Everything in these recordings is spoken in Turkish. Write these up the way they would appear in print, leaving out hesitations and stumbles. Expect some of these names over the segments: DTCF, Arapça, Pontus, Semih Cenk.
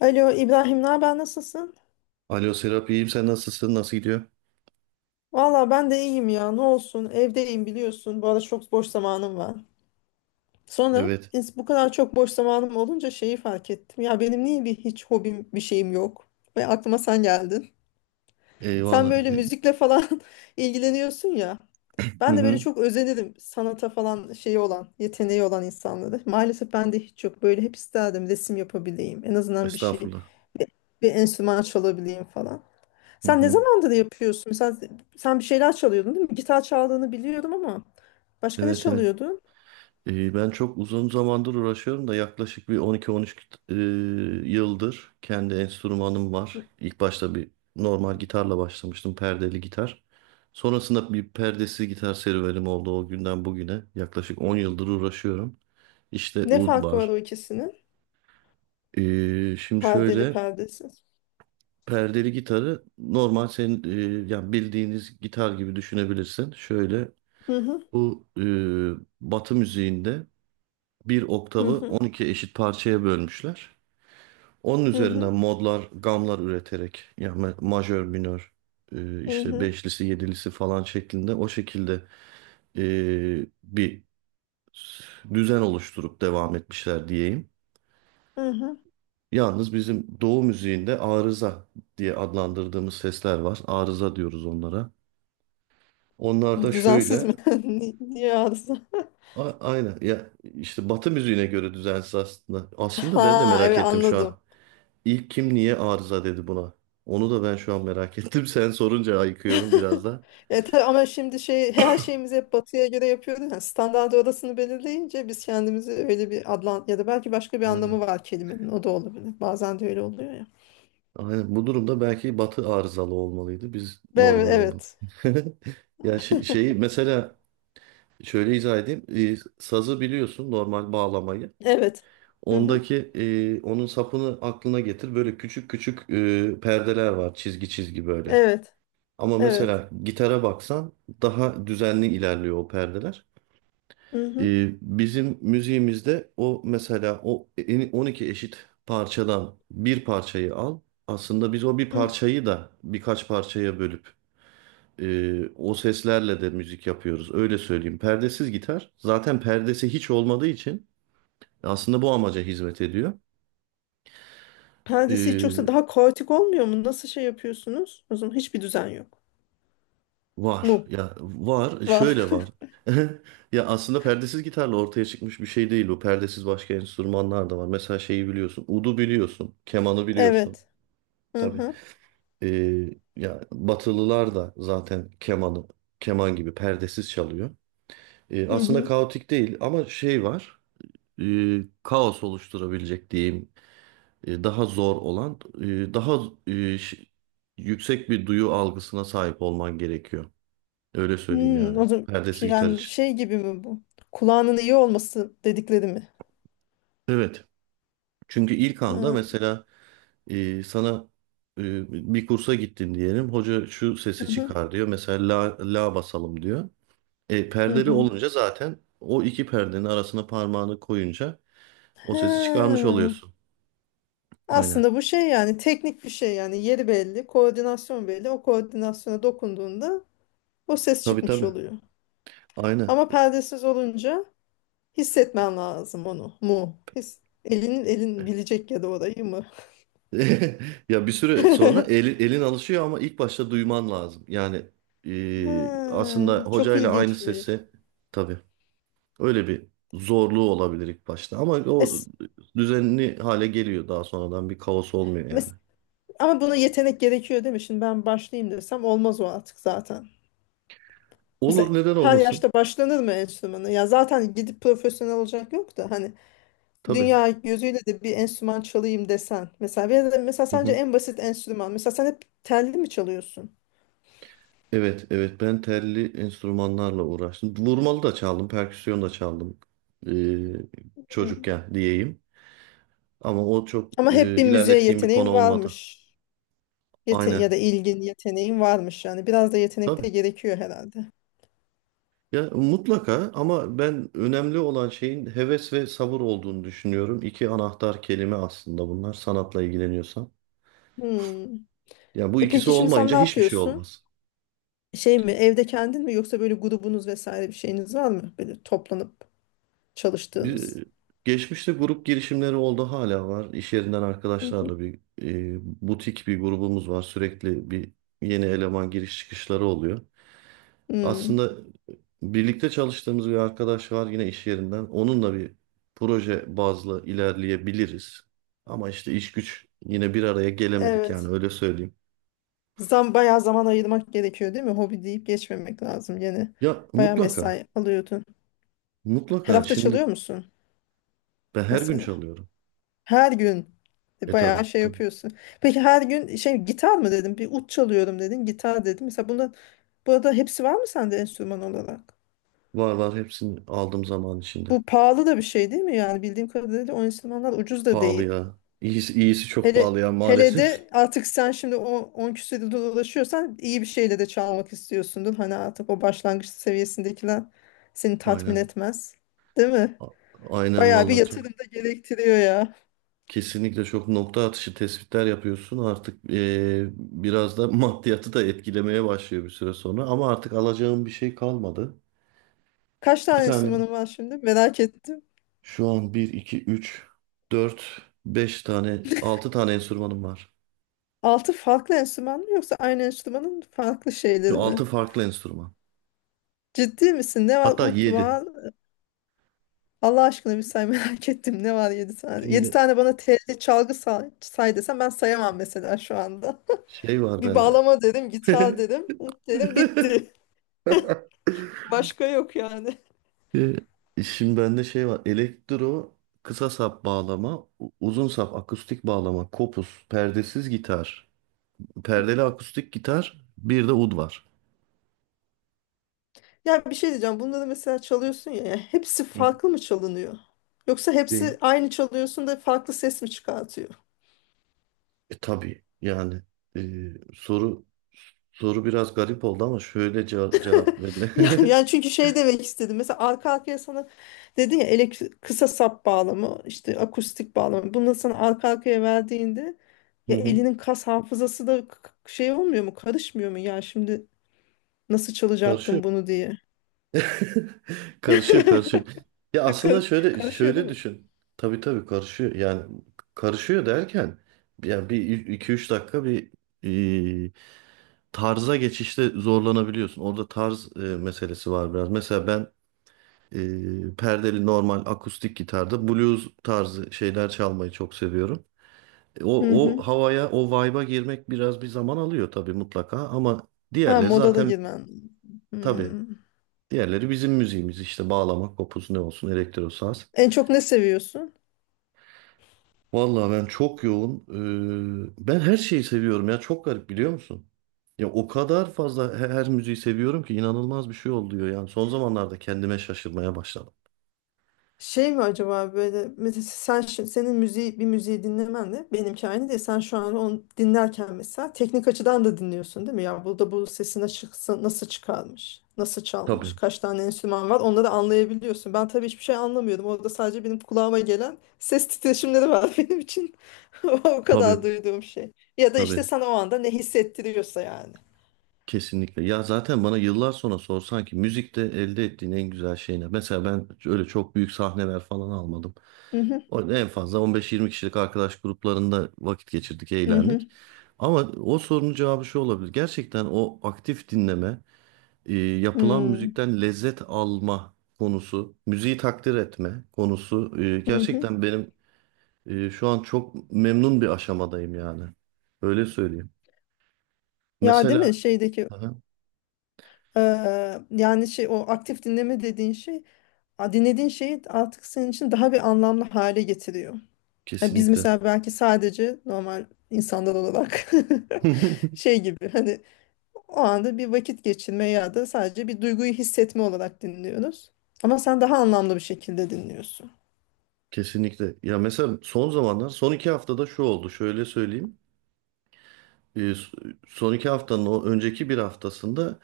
Alo İbrahim, ne haber nasılsın? Alo Serap, iyiyim, sen nasılsın, nasıl gidiyor? Valla ben de iyiyim ya ne olsun evdeyim biliyorsun bu arada çok boş zamanım var. Sonra Evet. Bu kadar çok boş zamanım olunca şeyi fark ettim. Ya benim niye bir hiç hobim bir şeyim yok? Ve aklıma sen geldin. Sen Eyvallah. böyle müzikle falan ilgileniyorsun ya. Hı Ben de böyle hı. çok özenirim sanata falan şeyi olan, yeteneği olan insanları. Maalesef ben de hiç yok. Böyle hep isterdim resim yapabileyim. En azından bir şey, Estağfurullah. bir, bir enstrüman çalabileyim falan. Hı Sen ne hı. zamandır yapıyorsun? Mesela sen bir şeyler çalıyordun değil mi? Gitar çaldığını biliyorum ama başka ne Evet, evet. çalıyordun? Ben çok uzun zamandır uğraşıyorum da yaklaşık bir 12-13 e, yıldır kendi enstrümanım var. İlk başta bir normal gitarla başlamıştım, perdeli gitar. Sonrasında bir perdesiz gitar serüvenim oldu o günden bugüne. Yaklaşık 10 yıldır uğraşıyorum. İşte Ne ud farkı var var. o ikisinin? Şimdi Perdeli şöyle, perdesiz. perdeli gitarı normal senin yani bildiğiniz gitar gibi düşünebilirsin. Şöyle Hı hı bu Batı müziğinde bir hı oktavı hı 12 eşit parçaya bölmüşler. Onun hı üzerinden hı modlar, gamlar üreterek, yani majör, minör, hı işte hı. beşlisi, yedilisi falan şeklinde, o şekilde bir düzen oluşturup devam etmişler diyeyim. Hı hı. Yalnız bizim Doğu müziğinde arıza diye adlandırdığımız sesler var. Arıza diyoruz onlara. Onlar da Düzensiz şöyle, mi? Niye arıza? Aynen ya, işte Batı müziğine göre düzensiz aslında. Aslında ben de Ha merak evet ettim şu anladım. an. İlk kim niye arıza dedi buna? Onu da ben şu an merak ettim. Sen sorunca ayıkıyorum biraz da. Tabii ama şimdi şey her şeyimizi hep batıya göre yapıyoruz. Yani standart orasını belirleyince biz kendimizi öyle bir adlan ya da belki başka bir Aynen. anlamı var kelimenin. O da olabilir. Bazen de öyle oluyor ya. Aynen. Bu durumda belki Batı arızalı olmalıydı, biz Ve normal olmalıydık. evet, Ya şey, evet. şeyi mesela şöyle izah edeyim. Sazı biliyorsun, normal bağlamayı. Evet. Hı hı. Ondaki onun sapını aklına getir. Böyle küçük küçük perdeler var, çizgi çizgi böyle. Evet. Ama Evet. mesela gitara baksan daha düzenli ilerliyor o perdeler. Hı hı. Bizim müziğimizde o, mesela o 12 eşit parçadan bir parçayı al. Aslında biz o bir Hı. parçayı da birkaç parçaya bölüp o seslerle de müzik yapıyoruz. Öyle söyleyeyim. Perdesiz gitar zaten perdesi hiç olmadığı için aslında bu amaca hizmet ediyor. Perdesi hiç yoksa Ee, daha kaotik olmuyor mu? Nasıl şey yapıyorsunuz? O zaman hiçbir düzen yok. Var Mu? ya, var. E, Var. şöyle var. Ya aslında perdesiz gitarla ortaya çıkmış bir şey değil o. Perdesiz başka enstrümanlar da var. Mesela şeyi biliyorsun. Udu biliyorsun. Kemanı biliyorsun. Evet. Hı Tabii. hı. Ee, Ya Batılılar da zaten kemanı keman gibi perdesiz çalıyor. Hı Aslında hı. kaotik değil ama şey var. Kaos oluşturabilecek diyeyim. Daha zor olan, daha ee, ş- yüksek bir duyu algısına sahip olman gerekiyor. Öyle söyleyeyim Hmm, yani. o zaman Perdesi şey- gitar yani için. şey gibi mi bu? Kulağının iyi olması dedikleri mi? Evet. Çünkü ilk anda Ha. mesela sana bir kursa gittin diyelim. Hoca şu sesi Hı hı. çıkar diyor. Mesela la, la basalım diyor. E, Hı perdeli hı. olunca zaten o iki perdenin arasına parmağını koyunca o Ha. sesi çıkarmış oluyorsun. Aynen. Aslında bu şey yani teknik bir şey yani yeri belli, koordinasyon belli. O koordinasyona dokunduğunda o ses Tabii, çıkmış tabii. oluyor. Aynen. Ama perdesiz olunca hissetmen lazım onu mu? His, elinin elin bilecek ya da orayı mı? Ya bir süre sonra elin alışıyor ama ilk başta duyman lazım. Yani Ha, aslında çok hocayla aynı ilginçmiş. sesi, tabii. Öyle bir zorluğu olabilir ilk başta, ama o Es, düzenli hale geliyor daha sonradan, bir kaos olmuyor yani. mes- ama buna yetenek gerekiyor değil mi? Şimdi ben başlayayım desem olmaz o artık zaten. Olur, Mesela neden her olmasın? yaşta başlanır mı enstrümanı? Ya zaten gidip profesyonel olacak yok da hani Tabii. dünya gözüyle de bir enstrüman çalayım desen. Mesela ya da mesela Hı sence hı. en basit enstrüman. Mesela sen hep telli mi çalıyorsun? Evet, evet, ben telli enstrümanlarla uğraştım. Vurmalı da çaldım, perküsyon da çaldım, ee, Hı. çocukken diyeyim. Ama o çok Ama hep bir müziğe ilerlettiğim bir konu yeteneğin olmadı. varmış. Yete ya Aynen. da ilgin, yeteneğin varmış yani. Biraz da yetenek de Tabii. gerekiyor herhalde. Ya mutlaka, ama ben önemli olan şeyin heves ve sabır olduğunu düşünüyorum. İki anahtar kelime aslında bunlar, sanatla ilgileniyorsan. Hmm. Yani bu E ikisi peki şimdi sen olmayınca ne hiçbir şey yapıyorsun? olmaz. Şey mi, evde kendin mi yoksa böyle grubunuz vesaire bir şeyiniz var mı? Böyle toplanıp çalıştığınız. Bir, geçmişte grup girişimleri oldu, hala var. İş yerinden Hı hı. arkadaşlarla bir butik bir grubumuz var. Sürekli bir yeni eleman giriş çıkışları oluyor. Hmm, Aslında birlikte çalıştığımız bir arkadaş var yine iş yerinden. Onunla bir proje bazlı ilerleyebiliriz. Ama işte iş güç, yine bir araya gelemedik yani, evet. öyle söyleyeyim. Zam bayağı zaman ayırmak gerekiyor değil mi? Hobi deyip geçmemek lazım gene. Ya Bayağı mutlaka mesai alıyordun. Her mutlaka hafta şimdi çalıyor musun ben her gün mesela? çalıyorum. Her gün E bayağı tabii. şey yapıyorsun. Peki her gün şey gitar mı dedim? Bir ut çalıyorum dedin. Gitar dedim. Mesela bunun burada hepsi var mı sende enstrüman olarak? Var var, hepsini aldım zaman içinde. Bu pahalı da bir şey değil mi? Yani bildiğim kadarıyla o enstrümanlar ucuz da Pahalı değil. ya. İyisi çok Hele pahalı ya hele maalesef. de artık sen şimdi o 10 küsur yılda dolaşıyorsan iyi bir şeyle de çalmak istiyorsundur. Hani artık o başlangıç seviyesindekiler seni tatmin Aynen. etmez. Değil mi? A- Aynen Bayağı bir vallahi, çok. yatırım da gerektiriyor ya. Kesinlikle çok nokta atışı tespitler yapıyorsun. Artık biraz da maddiyatı da etkilemeye başlıyor bir süre sonra. Ama artık alacağım bir şey kalmadı. Kaç Bir tane tane, enstrümanın var şimdi? Merak ettim. şu an bir 2 3 4 5 tane, altı tane enstrümanım var. Altı farklı enstrüman mı yoksa aynı enstrümanın farklı şeyleri mi? 6 farklı enstrüman. Ciddi misin? Ne var? Hatta Ut yedi. var. Allah aşkına bir say merak ettim. Ne var yedi tane? Yedi Şimdi tane bana telli çalgı say, say desem ben sayamam mesela şu anda. şey var Bir bende. bağlama dedim, gitar dedim, ut dedim bitti. Başka yok yani. E, şimdi bende şey var. Elektro, kısa sap bağlama, uzun sap akustik bağlama, kopuz, perdesiz gitar, perdeli akustik gitar, bir de ud var. Ya bir şey diyeceğim. Bunları mesela çalıyorsun ya. Ya hepsi Hı. farklı mı çalınıyor? Yoksa Değil. hepsi aynı çalıyorsun da farklı ses mi çıkartıyor? E, tabii yani, e, soru soru biraz garip oldu ama şöyle cevap Ya, verilir. yani çünkü şey demek istedim. Mesela arka arkaya sana dedin ya elektrik, kısa sap bağlamı, işte akustik bağlamı. Bunları sana arka arkaya verdiğinde Hı ya hı. elinin kas hafızası da şey olmuyor mu? Karışmıyor mu? Ya şimdi nasıl Karşı çalacaktım bunu diye. Karışıyor, karışıyor. Ya aslında şöyle Karışıyor değil şöyle mi? düşün. Tabii tabii, karışıyor. Yani karışıyor derken yani bir iki üç dakika bir e, tarza geçişte zorlanabiliyorsun. Orada tarz meselesi var biraz. Mesela ben perdeli normal akustik gitarda blues tarzı şeyler çalmayı çok seviyorum. E, o, Hı o hı. havaya, o vibe'a girmek biraz bir zaman alıyor tabii, mutlaka, ama Ha diğerleri moda da zaten, girmen. tabii. Hmm. Diğerleri bizim müziğimiz işte: bağlama, kopuz ne olsun, elektro saz. En çok ne seviyorsun? Vallahi ben çok yoğun. Ben her şeyi seviyorum ya, çok garip, biliyor musun? Ya o kadar fazla her müziği seviyorum ki inanılmaz bir şey oluyor yani. Son zamanlarda kendime şaşırmaya başladım. Şey mi acaba böyle mesela sen senin müziği bir müziği dinlemen de benimki aynı değil. Sen şu an onu dinlerken mesela teknik açıdan da dinliyorsun değil mi? Ya burada bu sesine çıksa nasıl çıkarmış? Nasıl çalmış? Tabii, Kaç tane enstrüman var? Onları anlayabiliyorsun. Ben tabii hiçbir şey anlamıyordum. Orada sadece benim kulağıma gelen ses titreşimleri var benim için. O kadar tabii, duyduğum şey. Ya da işte tabii. sana o anda ne hissettiriyorsa yani. Kesinlikle. Ya zaten bana yıllar sonra sorsan ki müzikte elde ettiğin en güzel şey ne? Mesela ben öyle çok büyük sahneler falan almadım. Hı hı En fazla 15-20 kişilik arkadaş gruplarında vakit geçirdik, hı hı. eğlendik. Ama o sorunun cevabı şu olabilir. Gerçekten o aktif dinleme, yapılan Hı, müzikten lezzet alma konusu, müziği takdir etme konusu, hı hı. gerçekten benim şu an çok memnun bir aşamadayım yani. Öyle söyleyeyim. Ya değil mi Mesela, şeydeki aha, yani şey o aktif dinleme dediğin şey dinlediğin şeyi artık senin için daha bir anlamlı hale getiriyor. Yani biz kesinlikle. mesela belki sadece normal insanlar olarak şey gibi hani o anda bir vakit geçirme ya da sadece bir duyguyu hissetme olarak dinliyoruz. Ama sen daha anlamlı bir şekilde dinliyorsun. Kesinlikle. Ya mesela son zamanlar, son iki haftada şu oldu. Şöyle söyleyeyim. Ee, s- Son iki haftanın o önceki bir haftasında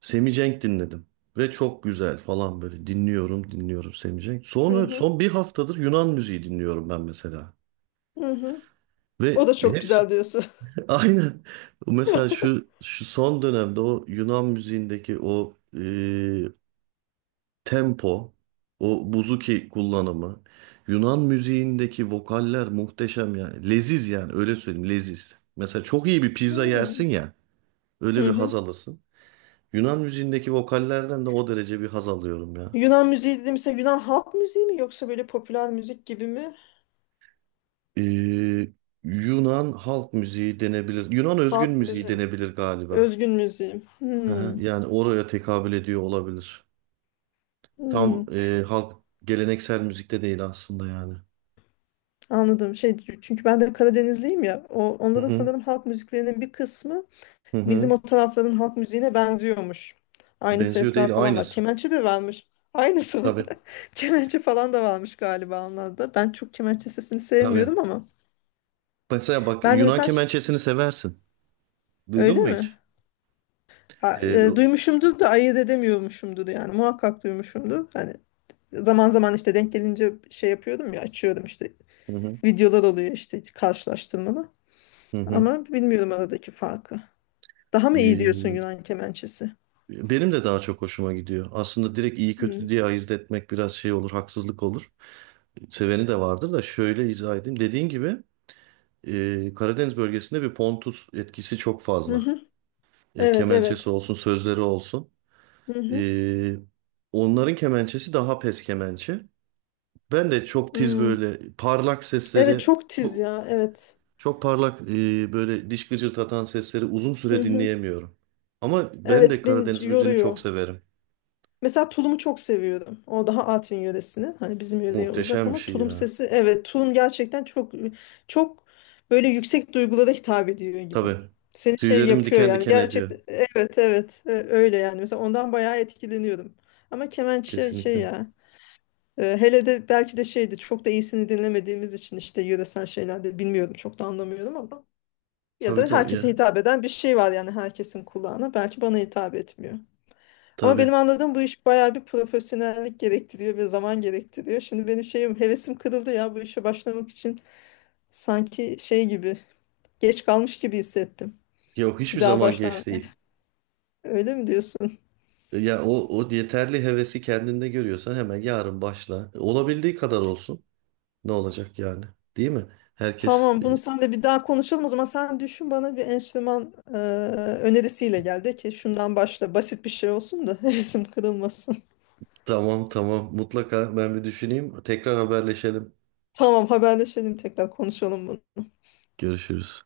Semih Cenk dinledim. Ve çok güzel falan böyle, dinliyorum, dinliyorum Semih Cenk. Hı Sonra hı, son bir haftadır Yunan müziği dinliyorum ben mesela. hı hı. O Ve da çok hepsi güzel diyorsun. aynen. Mesela şu şu son dönemde o Yunan müziğindeki o tempo, o buzuki kullanımı, Yunan müziğindeki vokaller muhteşem yani. Leziz yani, öyle söyleyeyim, leziz. Mesela çok iyi bir pizza Hmm. yersin ya, Hı öyle bir haz hı. alırsın. Yunan müziğindeki vokallerden de o derece bir haz alıyorum ya. Yunan müziği dediğim mesela Yunan halk müziği mi yoksa böyle popüler müzik gibi mi? Ee, Yunan halk müziği denebilir. Yunan özgün Halk müziği müziği. denebilir galiba. Özgün müziğim. Hı hı, Hmm, yani oraya tekabül ediyor olabilir. Tam hmm. Halk, geleneksel müzikte değil aslında yani. Anladım. Şey çünkü ben de Karadenizliyim ya. O, Hı onların hı, sanırım halk müziklerinin bir kısmı hı bizim hı. o tarafların halk müziğine benziyormuş. Aynı Benziyor değil, sesler falan var. aynısı. Kemençe de varmış. Aynısı mı? Tabii. Kemençe falan da varmış galiba onlarda. Ben çok kemençe sesini sevmiyorum Tabii. ama. Mesela bak, Ben de Yunan mesela kemençesini seversin. Duydun öyle mu hiç? mi? Ha, Ee, o- duymuşumdur da ayırt edemiyormuşumdur yani. Muhakkak duymuşumdur. Hani zaman zaman işte denk gelince şey yapıyordum ya açıyordum işte hı hı, videolar oluyor işte karşılaştırmalı. hı hı. Ama bilmiyorum aradaki farkı. Daha mı iyi diyorsun Ee, Yunan kemençesi? benim de daha çok hoşuma gidiyor. Aslında direkt iyi Hmm. kötü diye ayırt etmek biraz şey olur, haksızlık olur. Seveni de vardır da şöyle izah edeyim. Dediğin gibi Karadeniz bölgesinde bir Pontus etkisi çok Hı fazla. hı. Ya, Evet kemençesi evet. olsun, sözleri olsun. Hı hı. Ee, onların kemençesi daha pes kemençe. Ben de çok tiz Hmm. böyle parlak Evet sesleri çok tiz çok. ya evet. Çok parlak böyle diş gıcırtatan sesleri uzun Hı süre hı. dinleyemiyorum. Ama ben de Evet beni Karadeniz müziğini yoruyor. çok severim. Mesela tulumu çok seviyorum. O daha Artvin yöresinin. Hani bizim yöreye uzak Muhteşem bir ama şey tulum ya. sesi evet tulum gerçekten çok çok böyle yüksek duygulara hitap ediyor gibi. Tabii. Seni şey Tüylerimi yapıyor diken yani diken ediyor. gerçekten evet evet öyle yani. Mesela ondan bayağı etkileniyorum. Ama kemençe şey şey Kesinlikle. ya hele de belki de şeydi çok da iyisini dinlemediğimiz için işte yöresel şeylerde bilmiyorum çok da anlamıyorum ama ya Tabii da tabii herkese ya. hitap eden bir şey var yani herkesin kulağına belki bana hitap etmiyor. Ama Tabii. benim anladığım bu iş bayağı bir profesyonellik gerektiriyor ve zaman gerektiriyor. Şimdi benim şeyim hevesim kırıldı ya bu işe başlamak için sanki şey gibi geç kalmış gibi hissettim. Yok, Bir hiçbir daha zaman baştan geç değil. öyle mi diyorsun? Ya o, o yeterli hevesi kendinde görüyorsan hemen yarın başla. Olabildiği kadar olsun. Ne olacak yani? Değil mi? Herkes Tamam bunu sen de bir daha konuşalım o zaman sen düşün bana bir enstrüman önerisiyle gel de ki şundan başla basit bir şey olsun da hevesim kırılmasın. tamam tamam, mutlaka ben bir düşüneyim. Tekrar haberleşelim. Tamam haberleşelim tekrar konuşalım bunu. Görüşürüz.